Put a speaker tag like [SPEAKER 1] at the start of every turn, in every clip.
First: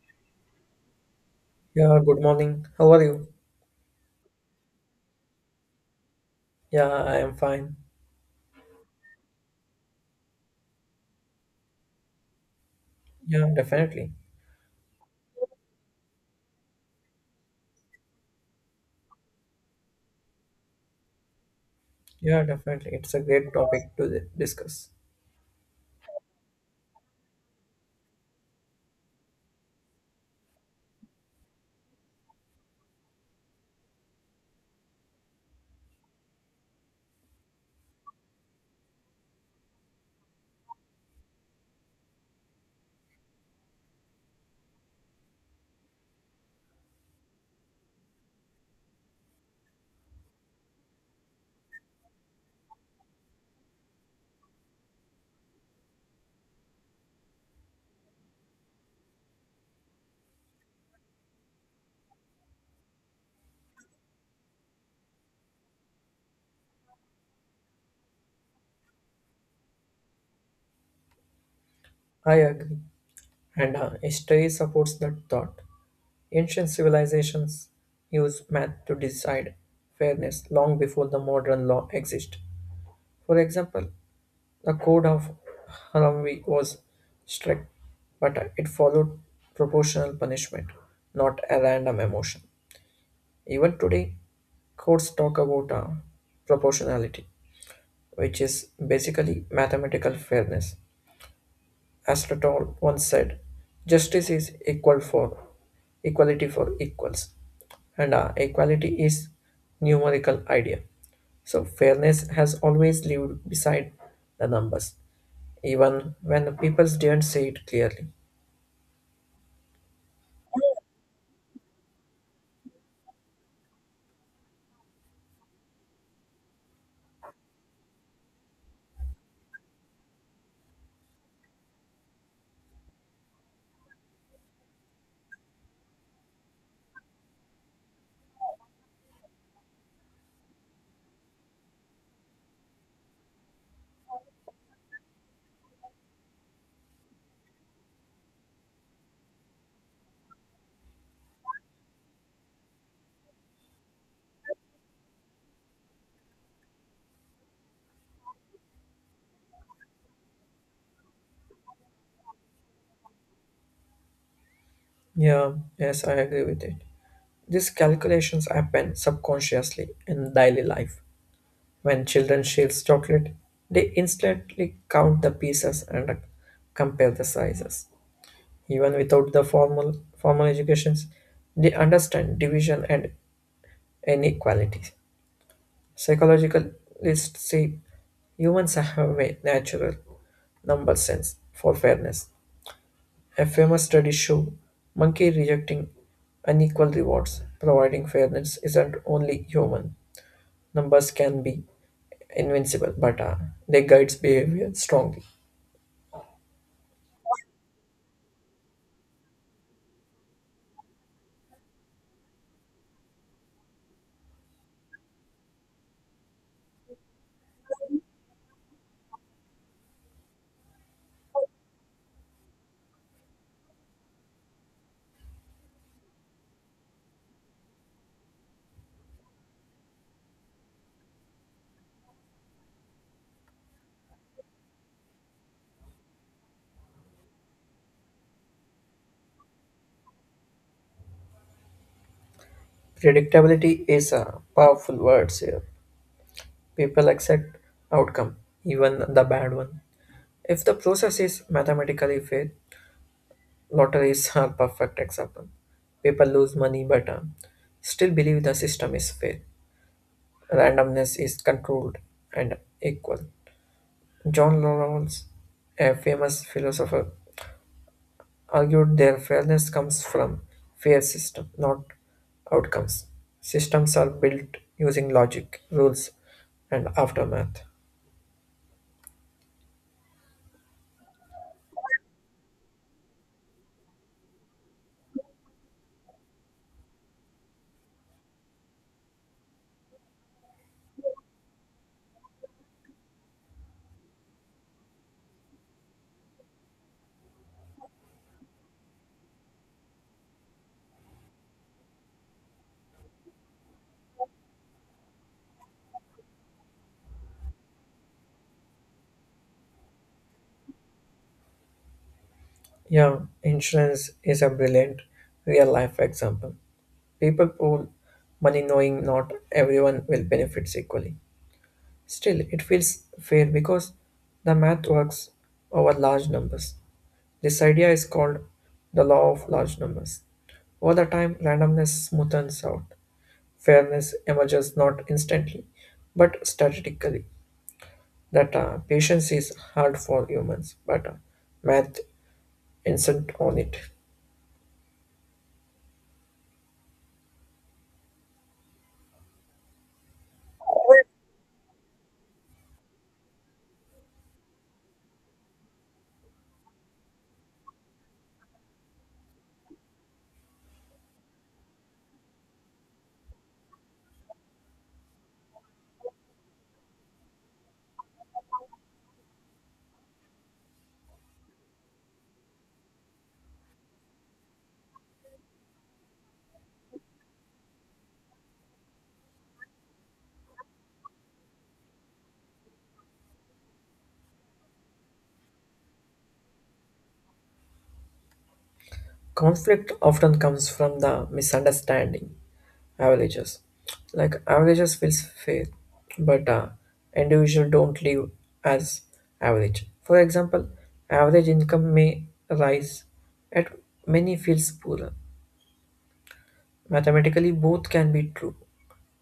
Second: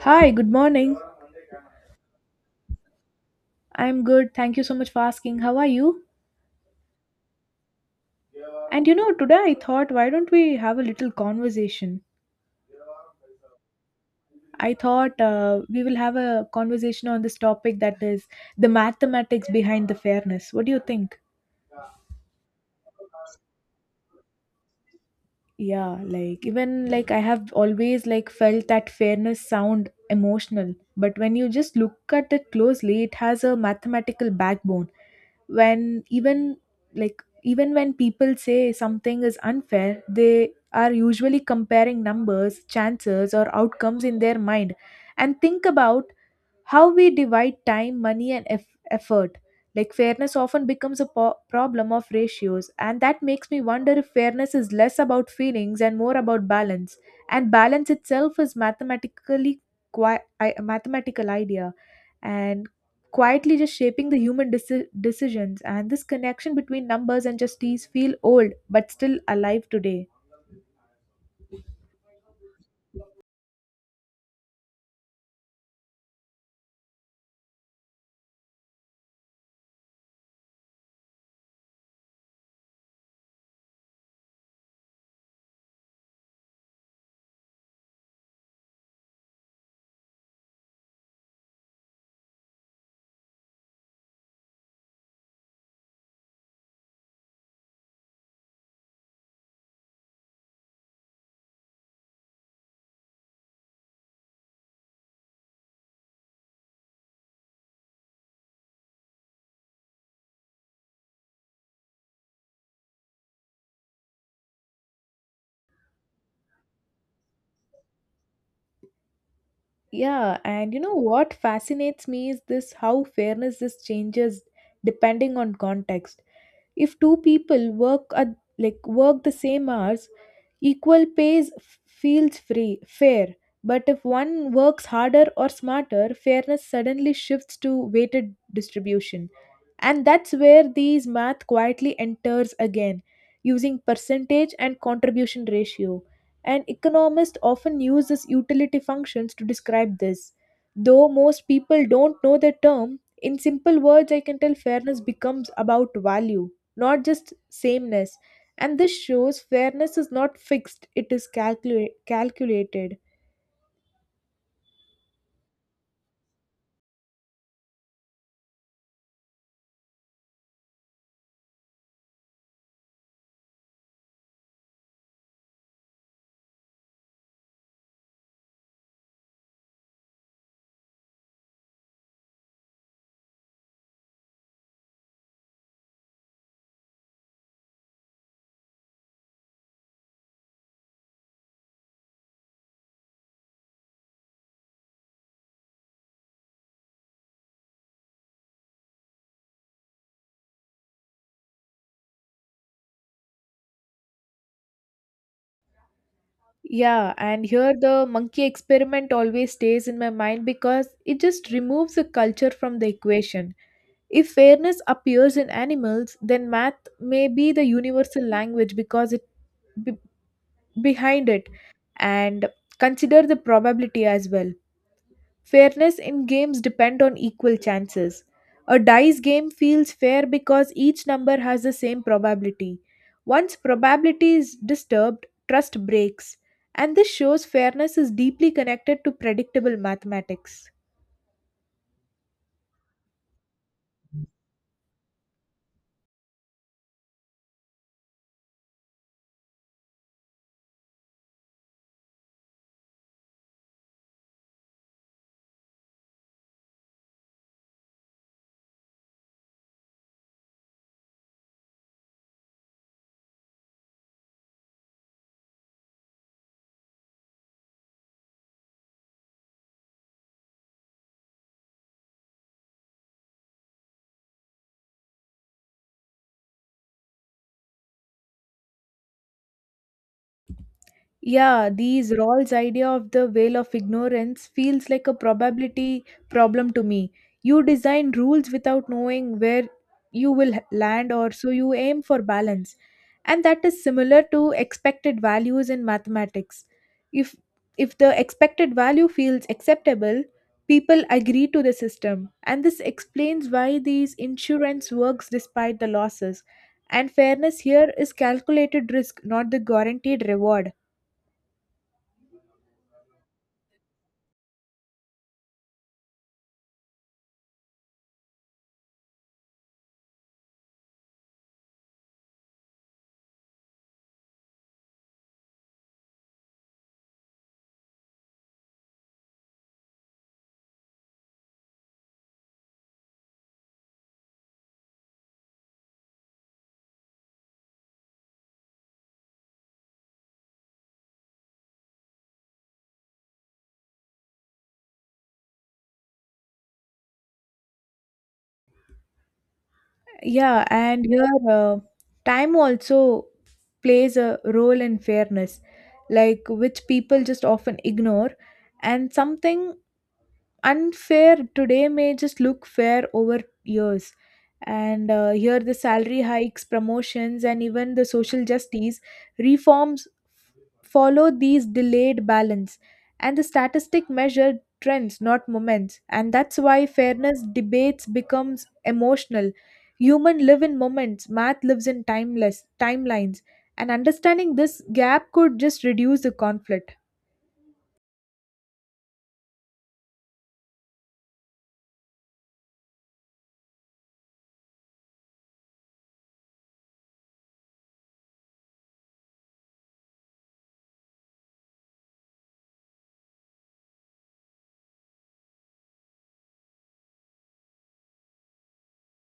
[SPEAKER 1] Hi, good morning.
[SPEAKER 2] Yeah, good morning. How are you?
[SPEAKER 1] I'm good. Thank you so much for asking. How are you?
[SPEAKER 2] Yeah, I am fine.
[SPEAKER 1] And you know, today I thought, why don't we have a little conversation?
[SPEAKER 2] Yeah, definitely.
[SPEAKER 1] I thought we will have a conversation on this topic, that is the mathematics behind the fairness. What do you think?
[SPEAKER 2] Yeah, definitely. It's a great topic to discuss.
[SPEAKER 1] Yeah, like even like I have always like felt that fairness sound emotional, but when you just look at it closely, it has a mathematical backbone. When even like Even when people say something is unfair, they are usually comparing numbers, chances or outcomes in their mind, and think about how we divide time, money and effort. Like fairness often becomes a problem of ratios, and that makes me wonder if fairness is less about feelings and more about balance. And balance itself is a mathematical idea, and quietly just shaping the human decisions. And this connection between numbers and justice feel old but still alive today.
[SPEAKER 2] I agree. And history supports that thought. Ancient civilizations used math to decide fairness long before the modern law existed. For example, the Code of Hammurabi was strict, but it followed proportional punishment, not a random emotion. Even today, courts talk about proportionality which is basically mathematical fairness. Aristotle once said, "Justice is equal for equality for equals," and equality is numerical idea. So fairness has always lived beside the numbers, even when the people didn't say it clearly.
[SPEAKER 1] Yeah, and you know what fascinates me is this, how fairness this changes depending on context. If two people work at like work the same hours, equal pays fair. But if one works harder or smarter, fairness suddenly shifts to weighted distribution. And that's where these math quietly enters again, using percentage and contribution ratio. And economists often use this utility functions to describe this. Though most people don't know the term, in simple words, I can tell fairness becomes about value, not just sameness. And this shows fairness is not fixed, it is calculated.
[SPEAKER 2] Yeah, yes, I agree with it. These calculations happen subconsciously in daily life. When children share chocolate, they instantly count the pieces and compare the sizes. Even without the formal educations, they understand division and inequality. Psychologicalists say humans have a natural number sense for fairness. A famous study showed monkey rejecting unequal rewards, providing fairness isn't only human. Numbers can be invincible, but they guides behavior strongly.
[SPEAKER 1] Yeah, and here the monkey experiment always stays in my mind because it just removes the culture from the equation. If fairness appears in animals, then math may be the universal language because it be- behind it, and consider the probability as well. Fairness in games depend on equal chances. A dice game feels fair because each number has the same probability. Once probability is disturbed, trust breaks, and this shows fairness is deeply connected to predictable mathematics.
[SPEAKER 2] Predictability is a powerful word here. People accept outcome, even the bad one. If the process is mathematically fair, lotteries are perfect example. People lose money but still believe the system is fair. Randomness is controlled and equal. John Rawls, a famous philosopher, argued their fairness comes from fair system, not outcomes. Systems are built using logic, rules, and aftermath.
[SPEAKER 1] Yeah, these Rawls' idea of the veil of ignorance feels like a probability problem to me. You design rules without knowing where you will land, or so you aim for balance. And that is similar to expected values in mathematics. If if the expected value feels acceptable, people agree to the system. And this explains why these insurance works despite the losses. And fairness here is calculated risk, not the guaranteed reward.
[SPEAKER 2] Yeah, insurance is a brilliant real life example. People pool money knowing not everyone will benefit equally. Still, it feels fair because the math works over large numbers. This idea is called the law of large numbers. Over the time, randomness smoothens out. Fairness emerges not instantly, but strategically. That patience is hard for humans, but math insist on it.
[SPEAKER 1] Yeah, and here time also plays a role in fairness, like which people just often ignore, and something unfair today may just look fair over years. And here the salary hikes, promotions and even the social justice reforms follow these delayed balance, and the statistic measure trends not moments. And that's why fairness debates becomes emotional. Human live in moments, math lives in timeless timelines, and understanding this gap could just reduce the conflict.
[SPEAKER 2] Conflict often comes from the misunderstanding averages. Like averages feels fair, but individual don't live as average. For example, average income may rise, at many feels poorer. Mathematically, both can be true.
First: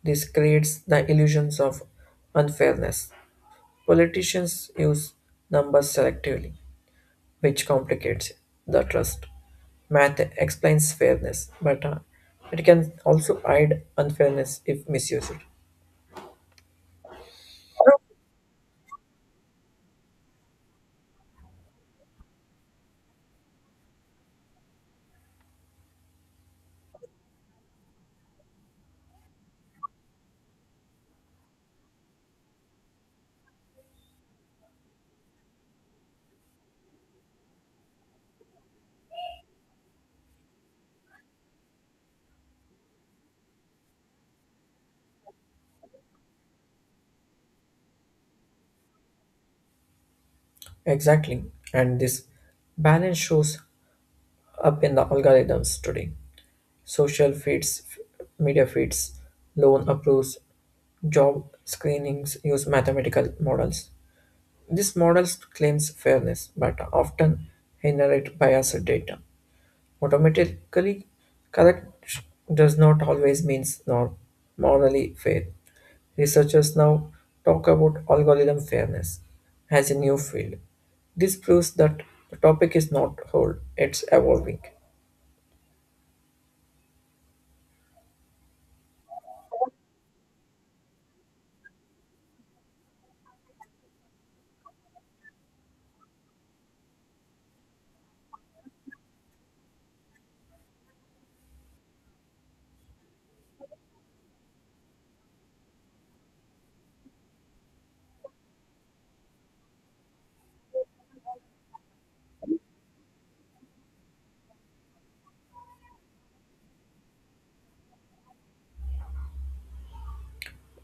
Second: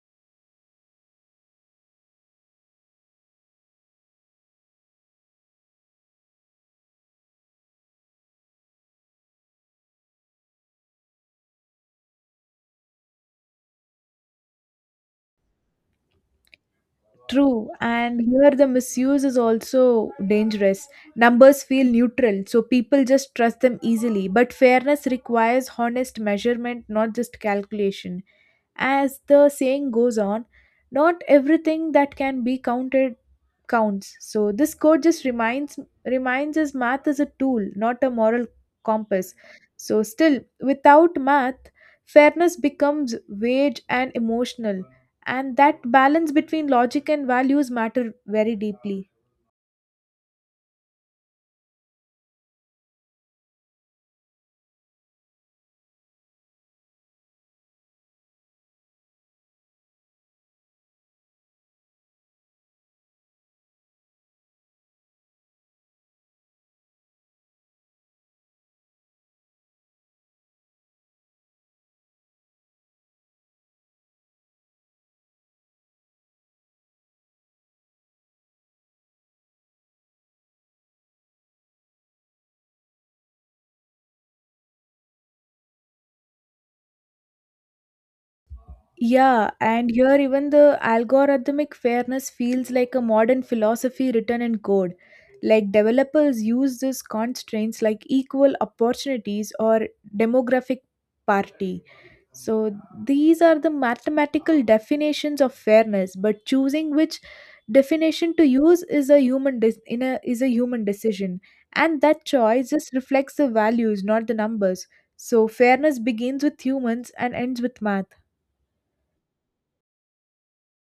[SPEAKER 2] This creates the illusions of unfairness. Politicians use numbers selectively, which complicates the trust. Math explains fairness, but it can also hide unfairness if misused.
[SPEAKER 1] True, and here the misuse is also dangerous. Numbers feel neutral, so people just trust them easily. But fairness requires honest measurement, not just calculation. As the saying goes on, not everything that can be counted counts. So this quote just reminds us math is a tool, not a moral compass. So still, without math, fairness becomes wage and emotional, and that balance between logic and values matter very deeply.
[SPEAKER 2] Exactly, and this balance shows up in the algorithms today. Social feeds, media feeds, loan approvals, job screenings use mathematical models. This model claims fairness, but often inherit biased data. Automatically correct does not always mean nor morally fair. Researchers now talk about algorithm fairness as a new field. This proves that the topic is not old, it's evolving.
[SPEAKER 1] Yeah, and here even the algorithmic fairness feels like a modern philosophy written in code. Like developers use these constraints like equal opportunities or demographic parity. So these are the mathematical definitions of fairness, but choosing which definition to use is a human dis- in a, is a human decision, and that choice just reflects the values, not the numbers. So fairness begins with humans and ends with math.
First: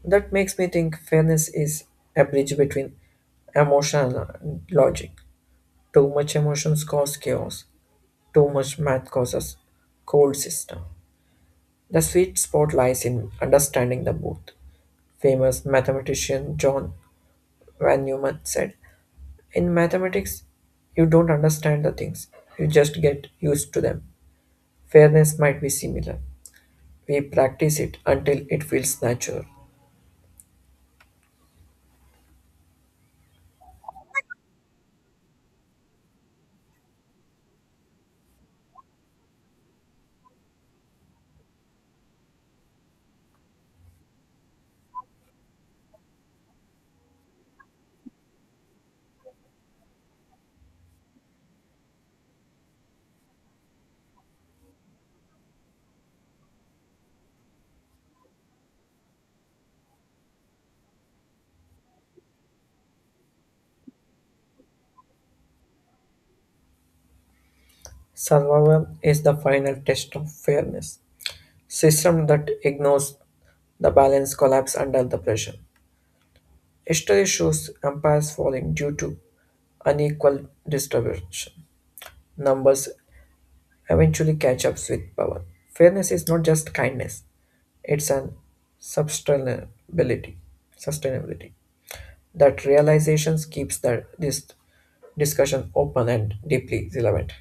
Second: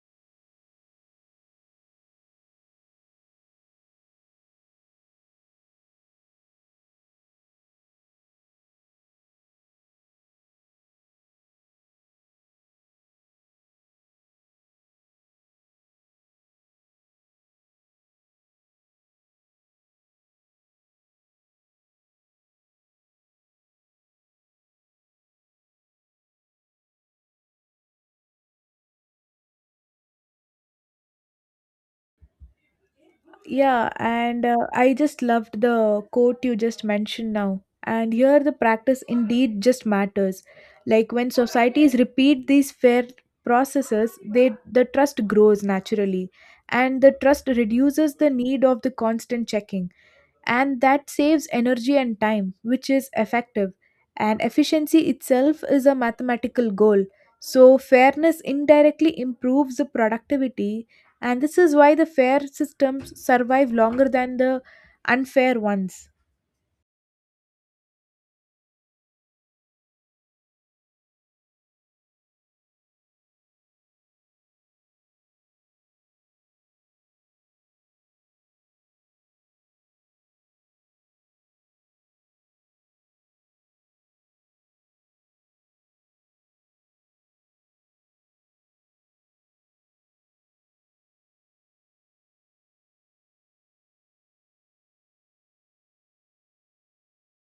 [SPEAKER 2] That makes me think fairness is a bridge between emotion and logic. Too much emotions cause chaos, too much math causes cold system. The sweet spot lies in understanding the both. Famous mathematician John Van Neumann said, in mathematics, you don't understand the things, you just get used to them. Fairness might be similar. We practice it until it feels natural.
[SPEAKER 1] Yeah, and I just loved the quote you just mentioned now. And here the practice indeed just matters. Like when societies repeat these fair processes, the trust grows naturally, and the trust reduces the need of the constant checking, and that saves energy and time, which is effective. And efficiency itself is a mathematical goal. So, fairness indirectly improves the productivity, and this is why the fair systems survive longer than the unfair ones.
[SPEAKER 2] Survival is the final test of fairness. System that ignores the balance collapse under the pressure. History shows empires falling due to unequal distribution. Numbers eventually catch up with power. Fairness is not just kindness, it's an sustainability. Sustainability. That realizations keeps the, this discussion open and deeply relevant.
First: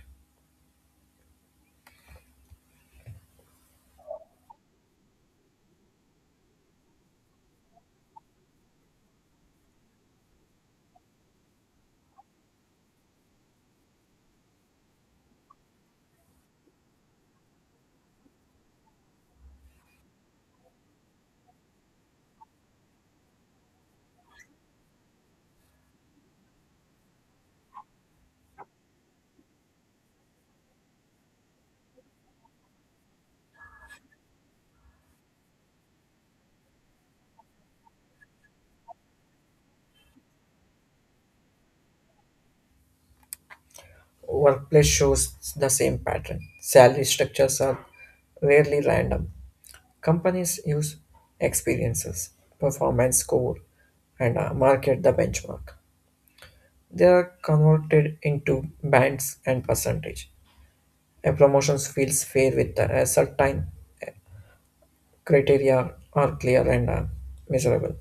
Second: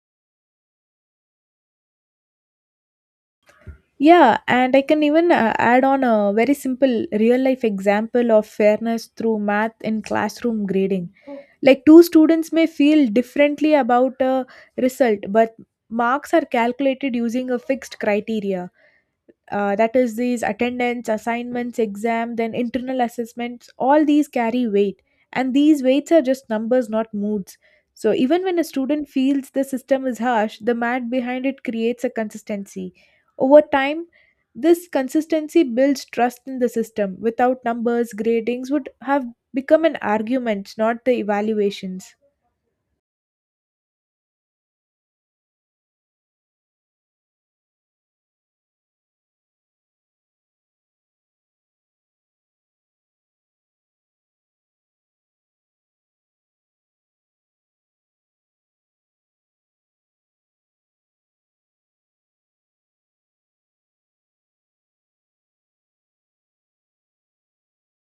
[SPEAKER 1] Yeah, and I can even add on a very simple real life example of fairness through math in classroom grading. Like two students may feel differently about a result, but marks are calculated using a fixed criteria, that is these attendance, assignments, exam, then internal assessments. All these carry weight, and these weights are just numbers, not moods. So even when a student feels the system is harsh, the math behind it creates a consistency over time. This consistency builds trust in the system. Without numbers, gradings would have become an argument, not the evaluations.
[SPEAKER 2] Workplace shows the same pattern. Salary structures are rarely random. Companies use experiences, performance score, and market the benchmark. They are converted into bands and percentage. A promotion feels fair with a certain criteria are clear and measurable.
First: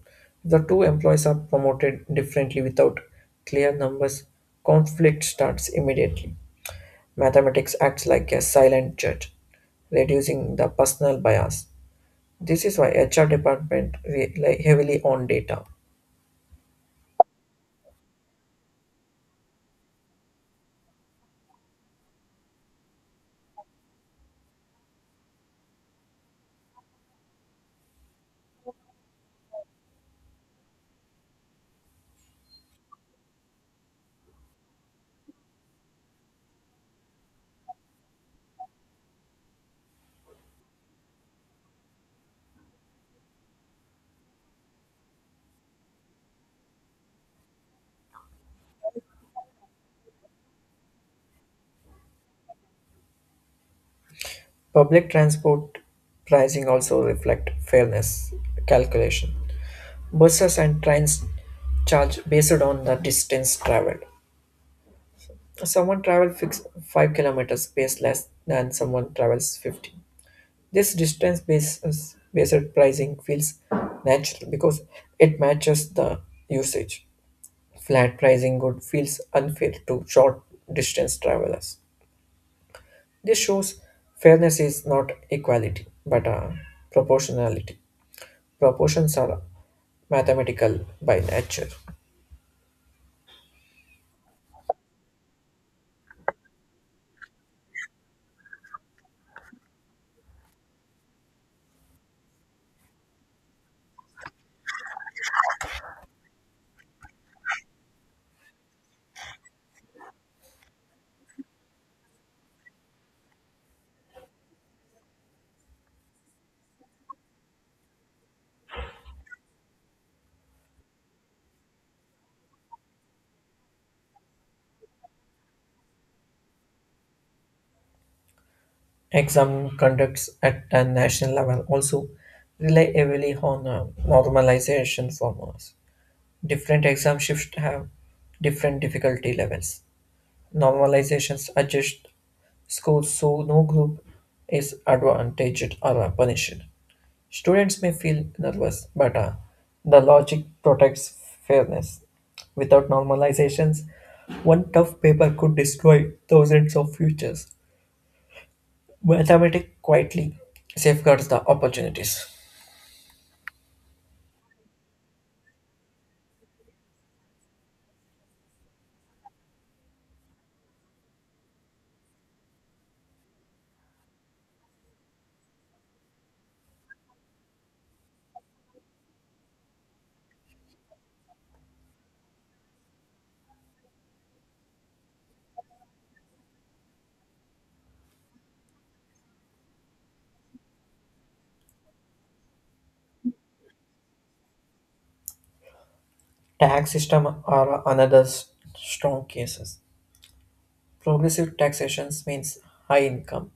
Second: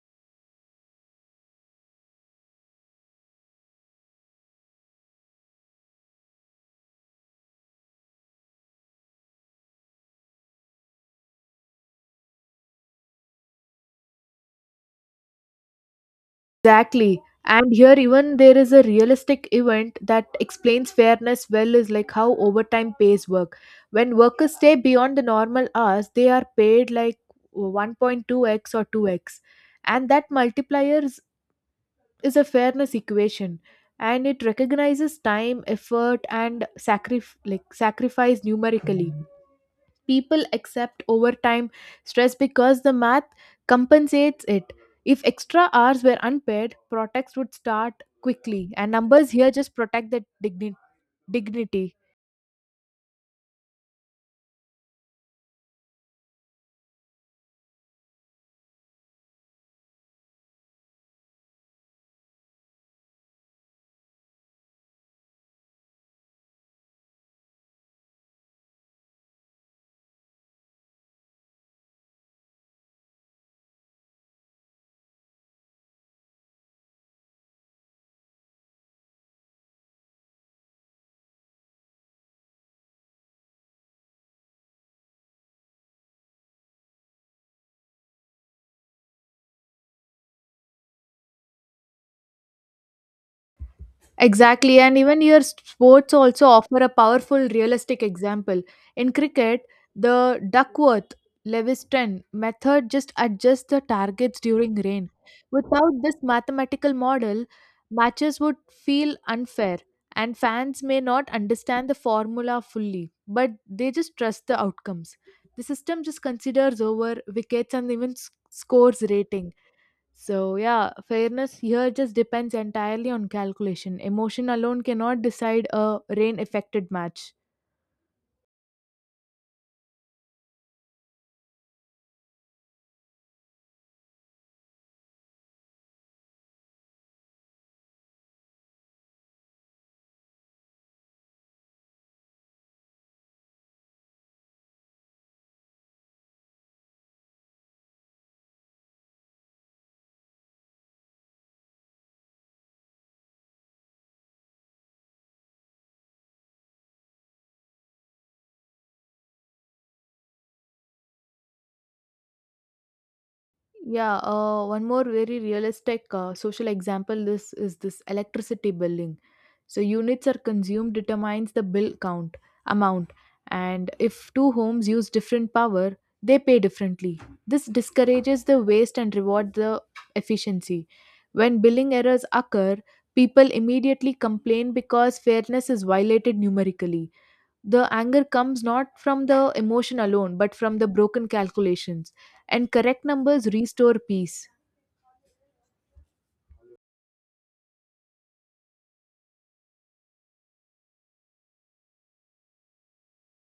[SPEAKER 2] The two employees are promoted differently without clear numbers. Conflict starts immediately. Mathematics acts like a silent judge, reducing the personal bias. This is why HR department rely heavily on data.
[SPEAKER 1] Exactly. And here even there is a realistic event that explains fairness well is like how overtime pays work. When workers stay beyond the normal hours, they are paid like 1.2x or 2x. And that is a fairness equation, and it recognizes time, effort and sacrifice numerically. People accept overtime stress because the math compensates it. If extra hours were unpaid, protests would start quickly, and numbers here just protect the dignity.
[SPEAKER 2] Public transport pricing also reflect fairness calculation. Buses and trains charge based on the distance traveled. Someone travels fix 5 kilometers pays less than someone travels 50. This distance basis based pricing feels natural because it matches the usage. Flat pricing good feels unfair to short distance travelers. This shows fairness is not equality but proportionality. Proportions are mathematical by nature.
[SPEAKER 1] Exactly, and even your sports also offer a powerful realistic example. In cricket, the Duckworth levis method just adjusts the targets during rain. Without this mathematical model, matches would feel unfair, and fans may not understand the formula fully, but they just trust the outcomes. The system just considers over wickets and even scores rating. So, yeah, fairness here just depends entirely on calculation. Emotion alone cannot decide a rain affected match.
[SPEAKER 2] Exam conducts at a national level also rely heavily on normalization formulas. Different exam shifts have different difficulty levels. Normalizations adjust scores so no group is advantaged or punished. Students may feel nervous, but the logic protects fairness. Without normalizations, one tough paper could destroy thousands of futures. Mathematics quietly safeguards the opportunities.
[SPEAKER 1] Yeah, one more very realistic social example, this is this electricity billing. So units are consumed determines the bill count amount, and if two homes use different power, they pay differently. This discourages the waste and reward the efficiency. When billing errors occur, people immediately complain because fairness is violated numerically. The anger comes not from the emotion alone, but from the broken calculations. And correct numbers restore peace.
[SPEAKER 2] Tax system are another strong cases. Progressive taxations means high income,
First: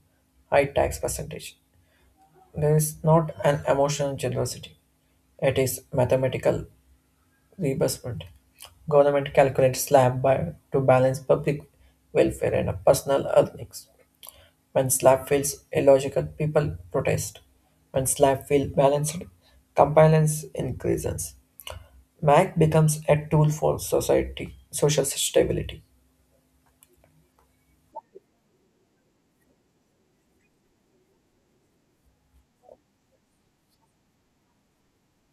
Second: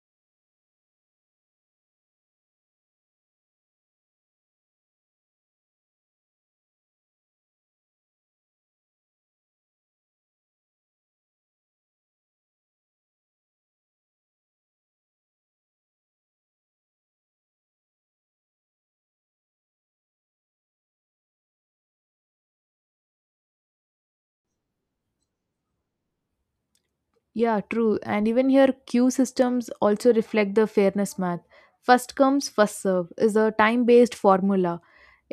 [SPEAKER 2] high tax percentage. There is not an emotional generosity. It is mathematical reimbursement. Government calculates slab by to balance public welfare and personal earnings. When slab feels illogical, people protest. When slab feels balanced, compliance increases. MAC becomes a tool for society, social stability.
[SPEAKER 1] Yeah, true. And even here, queue systems also reflect the fairness math. First comes, first serve is a time based formula.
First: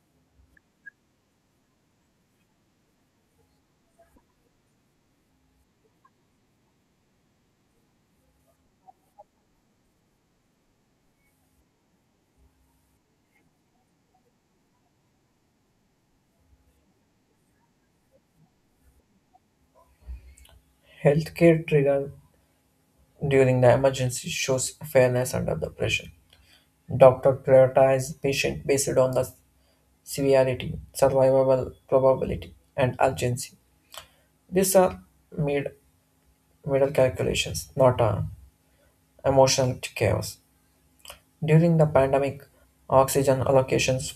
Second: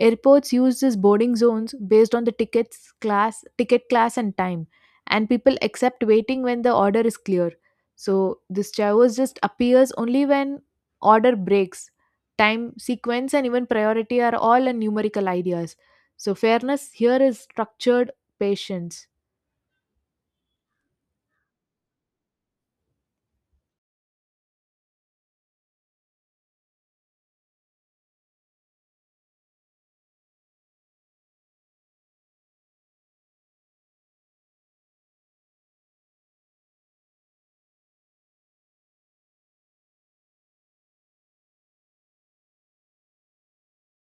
[SPEAKER 1] Airports use these boarding zones based on the ticket class and time, and people accept waiting when the order is clear. So this chaos just appears only when order breaks. Time, sequence, and even priority are all in numerical ideas. So fairness here is structured patience.
[SPEAKER 2] Healthcare trigger during the emergency shows fairness under the pressure. Doctor prioritize patient based on the severity, survivable probability, and urgency. These are mid- middle calculations, not emotional chaos. During the pandemic, oxygen allocations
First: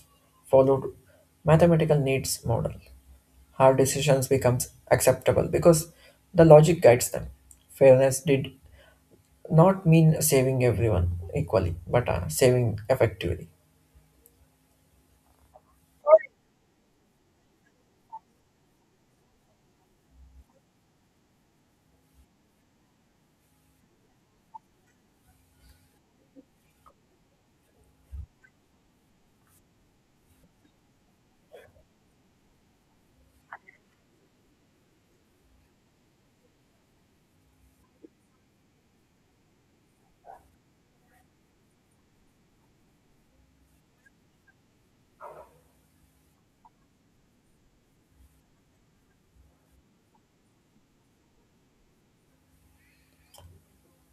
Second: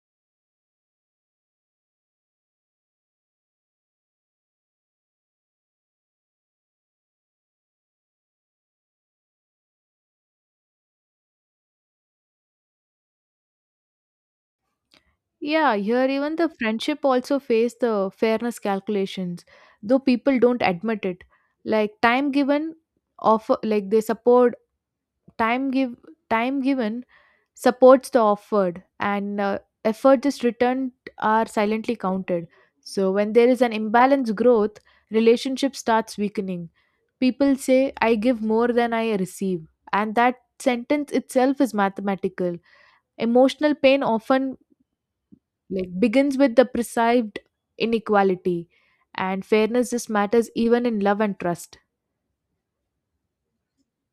[SPEAKER 2] followed mathematical needs model. Hard decisions becomes acceptable because the logic guides them. Fairness did not mean saving everyone equally, but saving effectively.
[SPEAKER 1] Yeah, here even the friendship also face the fairness calculations, though people don't admit it. Like time given offer like they support time give time given supports the offered, and effort just returned are silently counted. So when there is an imbalance growth, relationship starts weakening. People say I give more than I receive, and that sentence itself is mathematical. Emotional pain often begins with the perceived inequality, and fairness just matters even in love and trust.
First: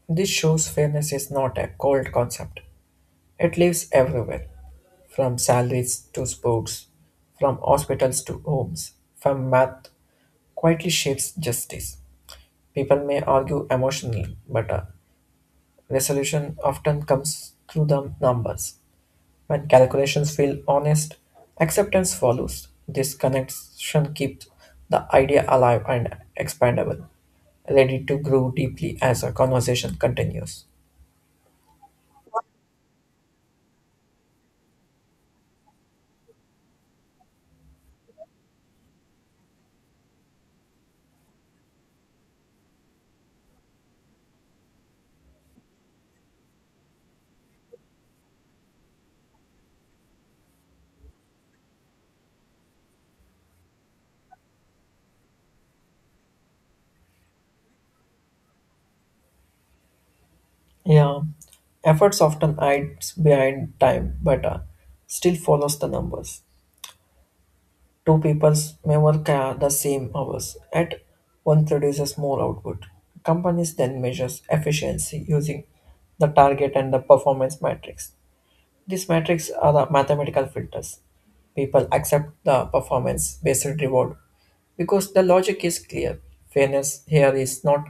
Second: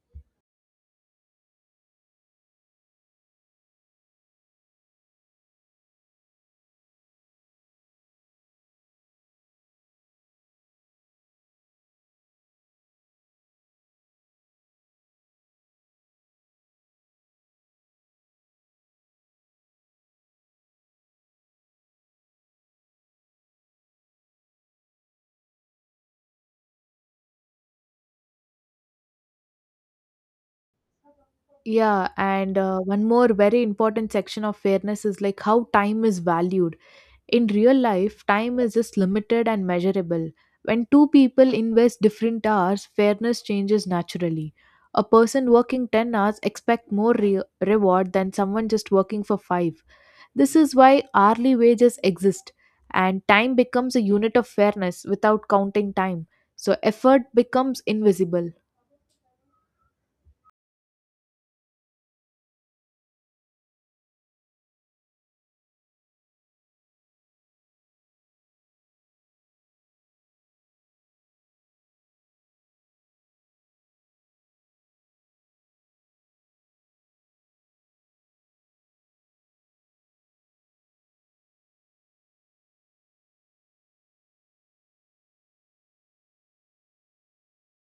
[SPEAKER 2] This shows fairness is not a cold concept. It lives everywhere. From salaries to sports, from hospitals to homes, from math quietly shapes justice. People may argue emotionally, but a resolution often comes through the numbers. When calculations feel honest, acceptance follows. This connection keeps the idea alive and expandable, ready to grow deeply as a conversation continues.
[SPEAKER 1] Yeah, and one more very important section of fairness is like how time is valued. In real life, time is just limited and measurable. When two people invest different hours, fairness changes naturally. A person working 10 hours expect more reward than someone just working for 5. This is why hourly wages exist, and time becomes a unit of fairness. Without counting time, so effort becomes invisible.
[SPEAKER 2] Yeah, efforts often hides behind time, but still follows the numbers. Two peoples may work the same hours, yet one produces more output. Companies then measures efficiency using the target and the performance matrix. These metrics are the mathematical filters. People accept the performance based reward because the logic is clear. Fairness here is not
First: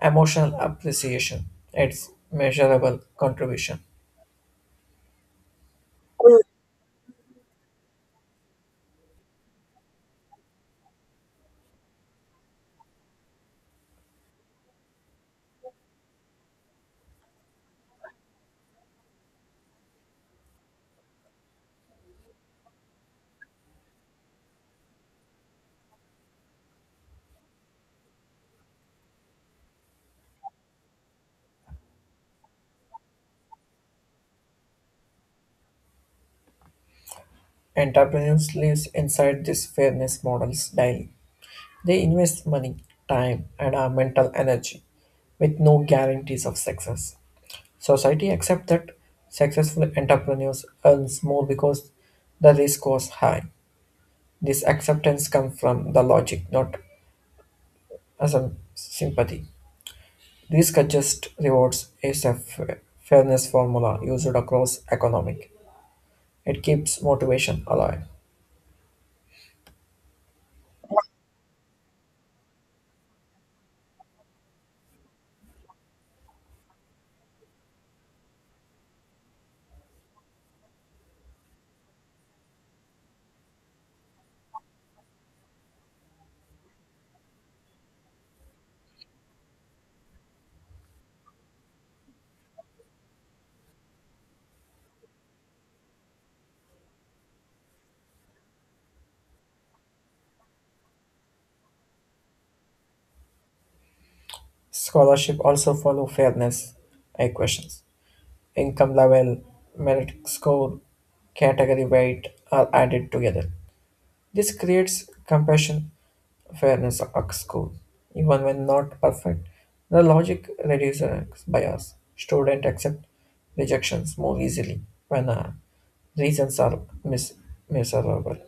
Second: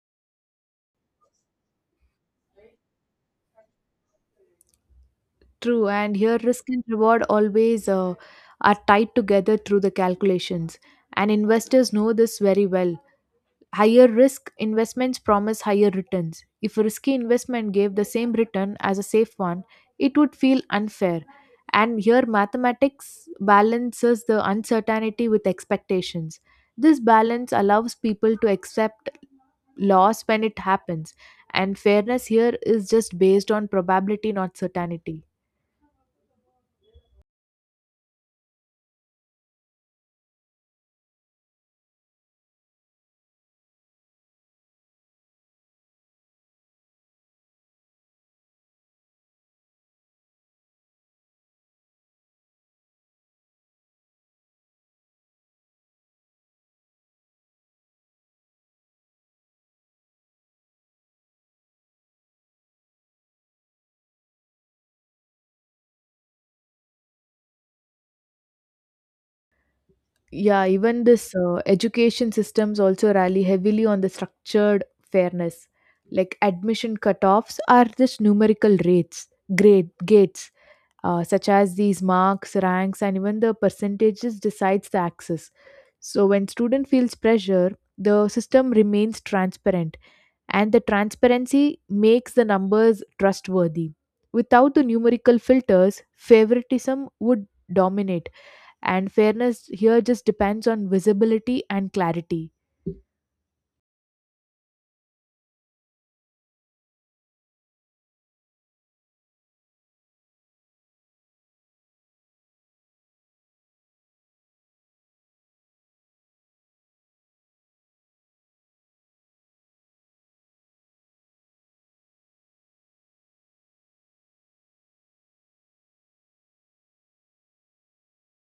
[SPEAKER 2] emotional appreciation, it's measurable contribution.
[SPEAKER 1] True, and here risk and reward always are tied together through the calculations, and investors know this very well. Higher risk investments promise higher returns. If a risky investment gave the same return as a safe one, it would feel unfair. And here, mathematics balances the uncertainty with expectations. This balance allows people to accept loss when it happens, and fairness here is just based on probability, not certainty.
[SPEAKER 2] Entrepreneurs lives inside this fairness models daily. They invest money, time, and our mental energy with no guarantees of success. Society accepts that successful entrepreneurs earns more because the risk was high. This acceptance comes from the logic, not as a sympathy. Risk adjust rewards is a fairness formula used across economic. It keeps motivation alive.
[SPEAKER 1] Yeah, even this education systems also rally heavily on the structured fairness. Like admission cutoffs are just numerical rates, grade gates, such as these marks, ranks, and even the percentages decides the access. So when student feels pressure, the system remains transparent, and the transparency makes the numbers trustworthy. Without the numerical filters, favoritism would dominate, and fairness here just depends on visibility and clarity.
[SPEAKER 2] Scholarship also follow fairness equations income level, merit score, category weight are added together. This creates compassion, fairness at school. Even when not perfect, the logic reduces bias. Students accept rejections more easily when reasons are miserable.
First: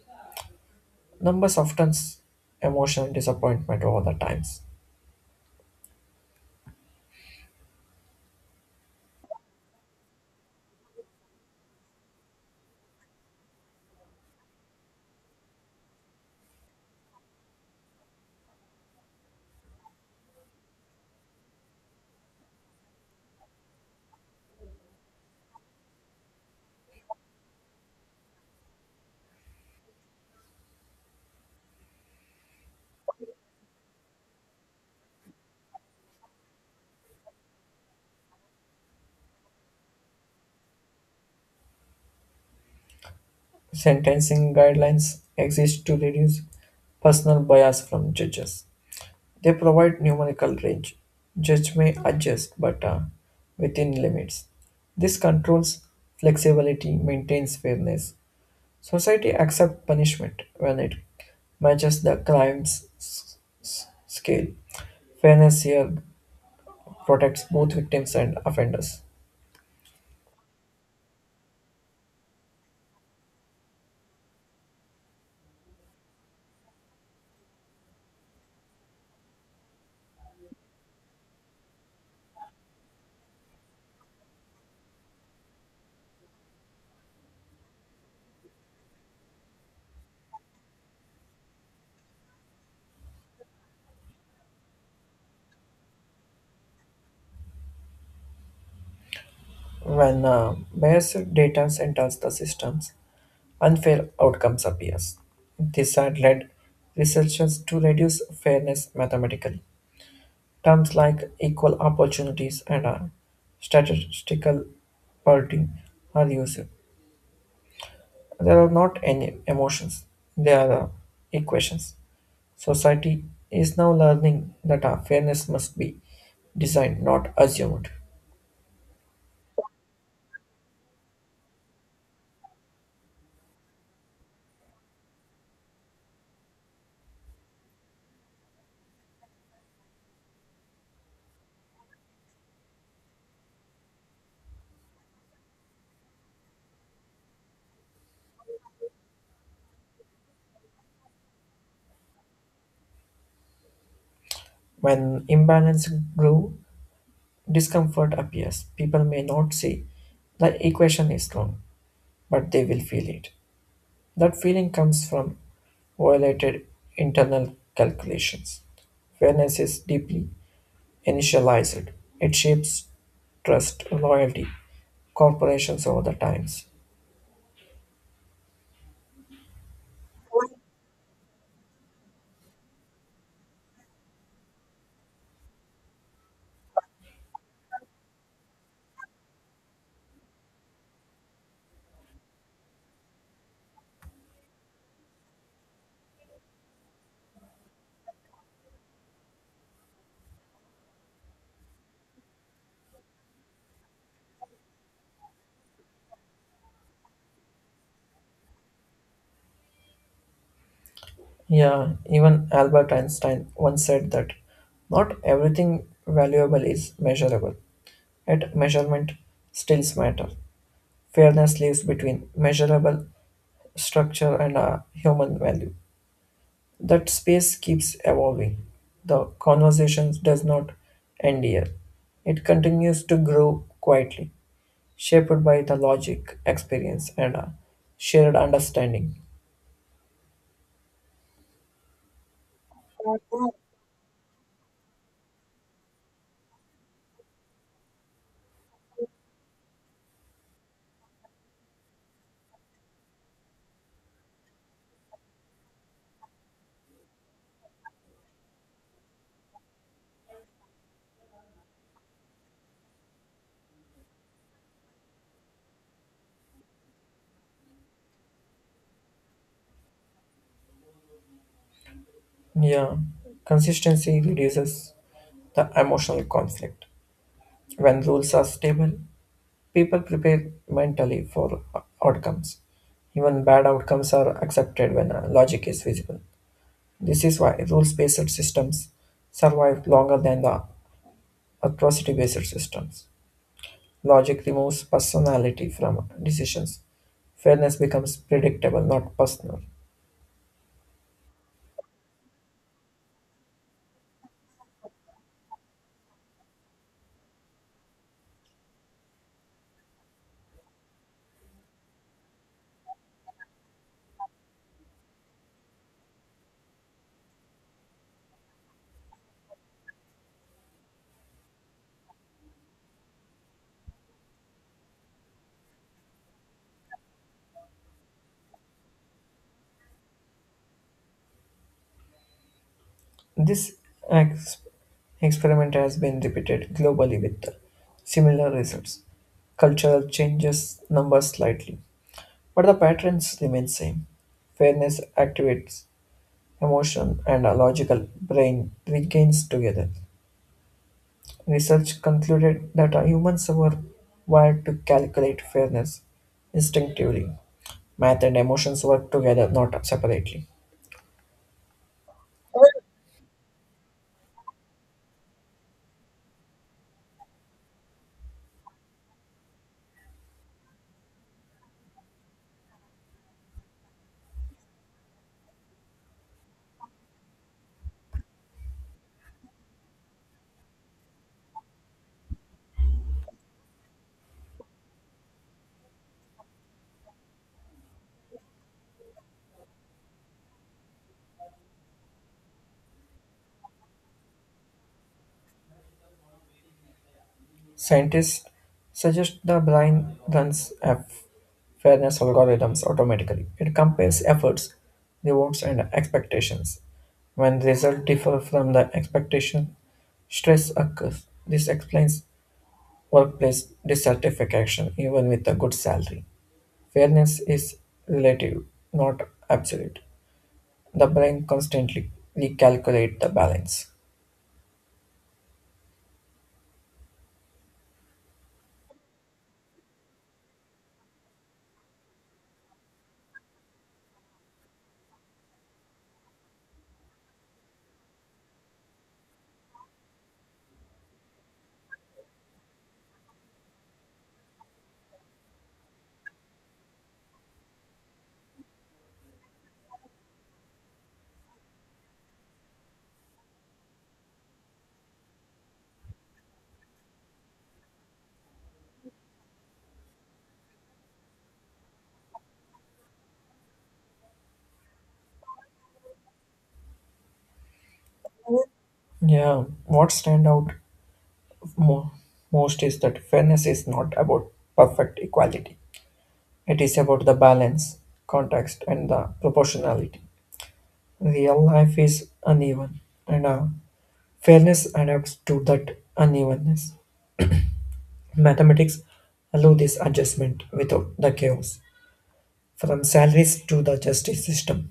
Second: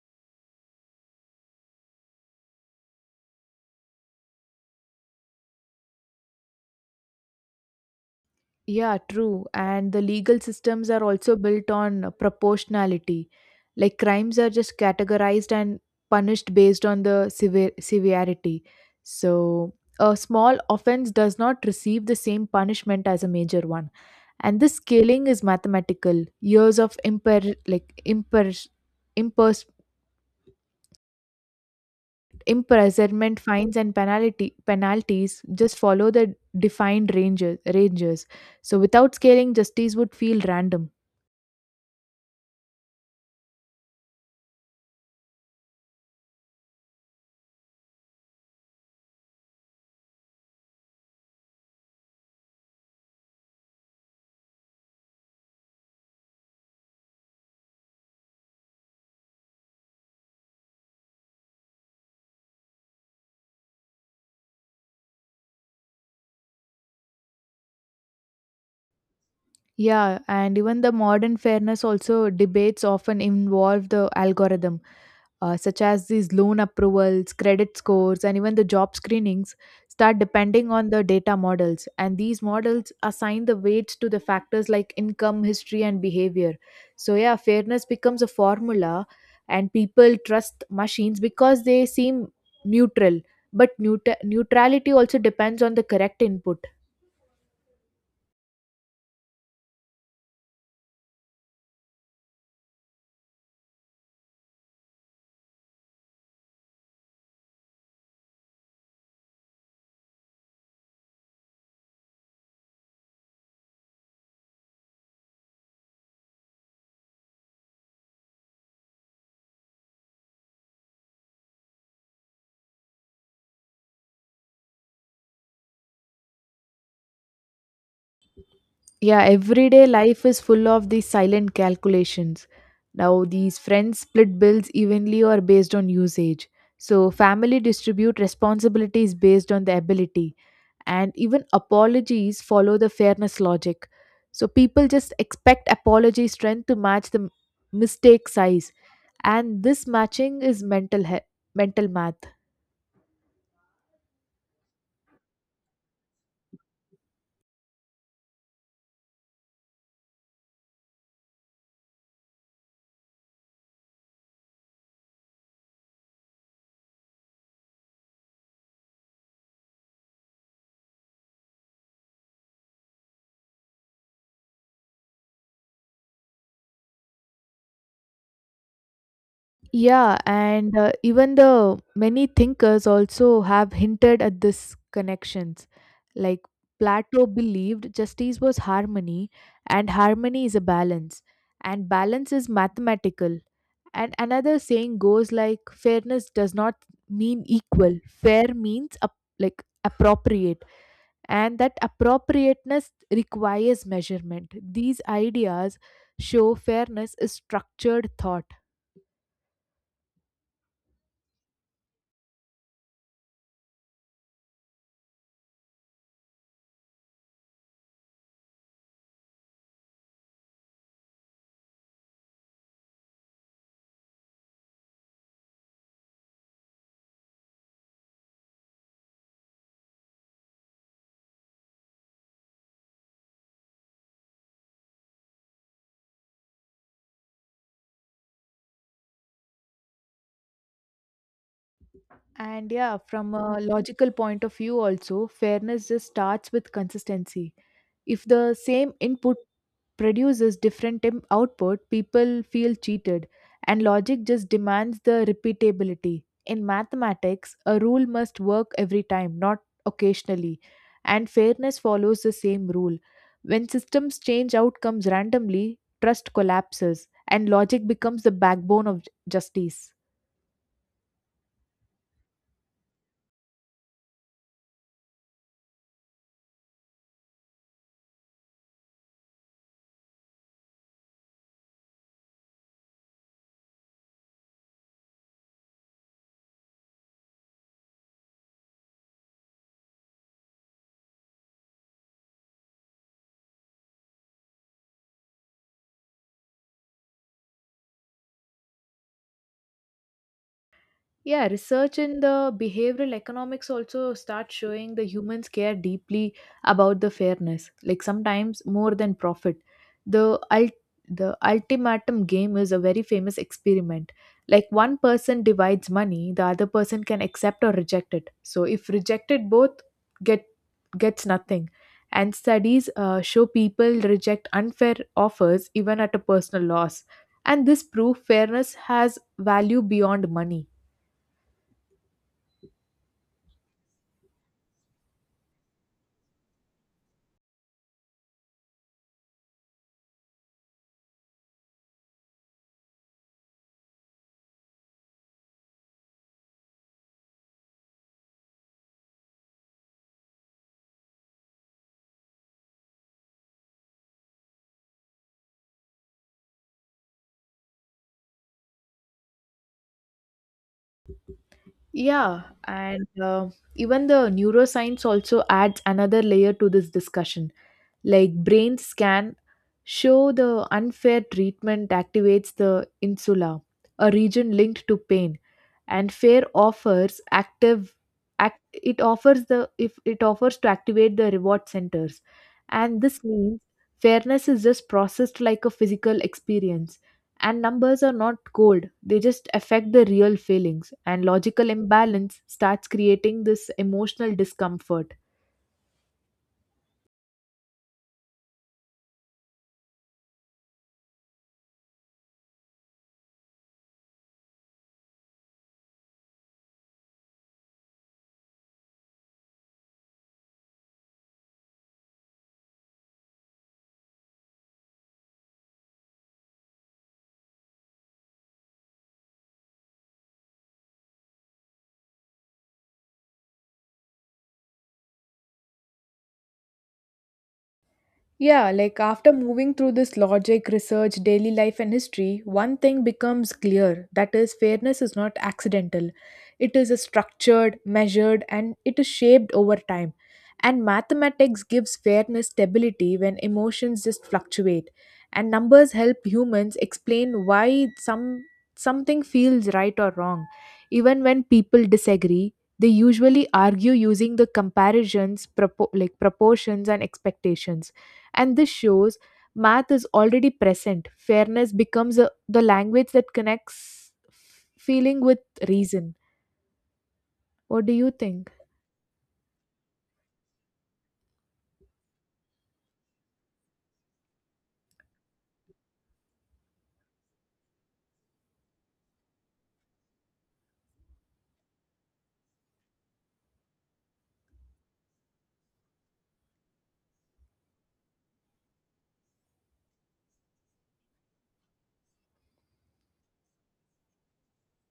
[SPEAKER 2] Numbers often emotional disappointment over the times.
[SPEAKER 1] Yeah, true, and the legal systems are also built on proportionality. Like crimes are just categorized and punished based on the severity. So a small offense does not receive the same punishment as a major one, and this scaling is mathematical. Years of imper like imper imprisonment, fines and penalty penalties just follow the defined ranges. So without scaling, justice would feel random.
[SPEAKER 2] Sentencing guidelines exist to reduce personal bias from judges. They provide numerical range. Judge may adjust, but within limits. This controls flexibility, maintains fairness. Society accepts punishment when it matches the crime's scale. Fairness here protects both victims and offenders.
[SPEAKER 1] Yeah, and even the modern fairness also debates often involve the algorithm, such as these loan approvals, credit scores, and even the job screenings, start depending on the data models. And these models assign the weights to the factors like income, history, and behavior. So, yeah, fairness becomes a formula, and people trust machines because they seem neutral. But neutrality also depends on the correct input.
[SPEAKER 2] When biased data enters the systems, unfair outcomes appears. This had led researchers to reduce fairness mathematically. Terms like equal opportunities and statistical parity are used. There are not any emotions, they are equations. Society is now learning that our fairness must be designed, not assumed.
[SPEAKER 1] Yeah, everyday life is full of these silent calculations. Now, these friends split bills evenly or based on usage. So, family distribute responsibilities based on the ability, and even apologies follow the fairness logic. So, people just expect apology strength to match the mistake size, and this matching is mental math.
[SPEAKER 2] When imbalance grew, discomfort appears. People may not say the equation is wrong, but they will feel it. That feeling comes from violated internal calculations. Fairness is deeply initialized. It shapes trust, loyalty, corporations over the times.
[SPEAKER 1] Yeah, and even the many thinkers also have hinted at this connections. Like Plato believed justice was harmony, and harmony is a balance, and balance is mathematical. And another saying goes like fairness does not mean equal. Fair means appropriate, and that appropriateness requires measurement. These ideas show fairness is structured thought.
[SPEAKER 2] Yeah, even Albert Einstein once said that not everything valuable is measurable. At measurement stills matter. Fairness lives between measurable structure and a human value. That space keeps evolving. The conversation does not end here. It continues to grow quietly shaped by the logic, experience, and a shared understanding.
[SPEAKER 1] And yeah, from a logical point of view, also, fairness just starts with consistency. If the same input produces different output, people feel cheated, and logic just demands the repeatability. In mathematics, a rule must work every time, not occasionally, and fairness follows the same rule. When systems change outcomes randomly, trust collapses, and logic becomes the backbone of justice.
[SPEAKER 2] Yeah, consistency reduces the emotional conflict. When rules are stable, people prepare mentally for outcomes. Even bad outcomes are accepted when logic is visible. This is why rules based systems survive longer than the atrocity based systems. Logic removes personality from decisions. Fairness becomes predictable, not personal.
[SPEAKER 1] Yeah, research in the behavioral economics also starts showing the humans care deeply about the fairness, like sometimes more than profit. The ult- the ultimatum game is a very famous experiment. Like one person divides money, the other person can accept or reject it. So if rejected, both get gets nothing. And studies show people reject unfair offers even at a personal loss. And this proof fairness has value beyond money.
[SPEAKER 2] This ex- experiment has been repeated globally with similar results. Cultural changes numbers slightly, but the patterns remain same. Fairness activates emotion and a logical brain regains together. Research concluded that humans were wired to calculate fairness instinctively. Math and emotions work together, not separately.
[SPEAKER 1] Yeah, and even the neuroscience also adds another layer to this discussion. Like brain scan show the unfair treatment activates the insula, a region linked to pain, and fair offers active act, it offers the if it offers to activate the reward centers, and this means fairness is just processed like a physical experience, and numbers are not cold, they just affect the real feelings, and logical imbalance starts creating this emotional discomfort.
[SPEAKER 2] Scientists suggest the blind runs F fairness algorithms automatically. It compares efforts, rewards, and expectations. When results differ from the expectation, stress occurs. This explains workplace dissatisfaction even with a good salary. Fairness is relative, not absolute. The brain constantly recalculates the balance.
[SPEAKER 1] Yeah, like after moving through this logic, research, daily life, and history, one thing becomes clear, that is, fairness is not accidental. It is a structured, measured, and it is shaped over time. And mathematics gives fairness stability when emotions just fluctuate. And numbers help humans explain why something feels right or wrong. Even when people disagree, they usually argue using the comparisons, proportions and expectations, and this shows math is already present. Fairness becomes the language that connects feeling with reason. What do you think?
[SPEAKER 2] Yeah, what stand out mo- most is that fairness is not about perfect equality. It is about the balance, context, and the proportionality. Real life is uneven, and fairness adapts to that unevenness. Mathematics allow this adjustment without the chaos. From salaries to the justice system,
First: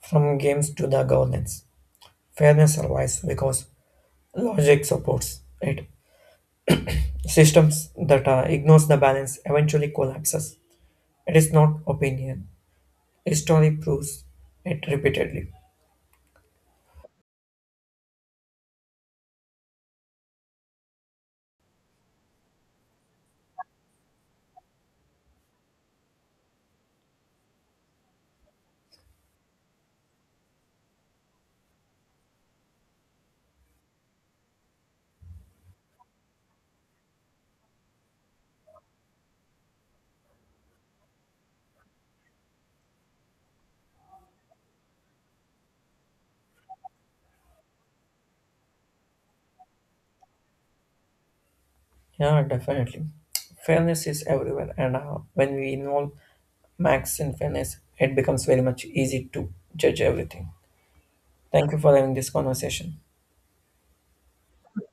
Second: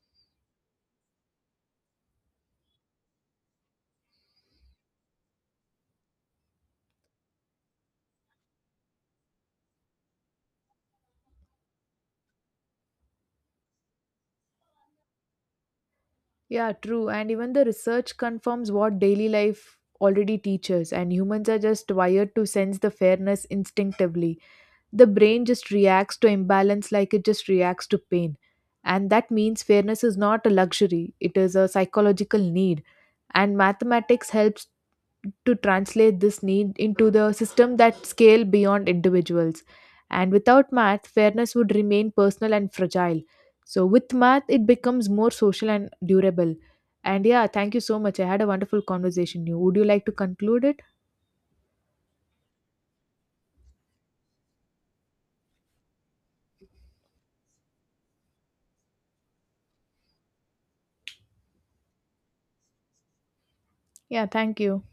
[SPEAKER 2] from games to the governance, fairness survives because logic supports it. Systems that ignores the balance eventually collapses. It is not opinion. History proves it repeatedly.
[SPEAKER 1] Yeah, true. And even the research confirms what daily life already teaches, and humans are just wired to sense the fairness instinctively. The brain just reacts to imbalance like it just reacts to pain. And that means fairness is not a luxury, it is a psychological need. And mathematics helps to translate this need into the system that scale beyond individuals. And without math, fairness would remain personal and fragile. So with math, it becomes more social and durable. And yeah, thank you so much. I had a wonderful conversation. You like to conclude it?
[SPEAKER 2] Yeah, definitely. Fairness is everywhere, and when we involve Max in fairness, it becomes very much easy to judge everything. Thank you for having this conversation.
[SPEAKER 1] Yeah, thank you.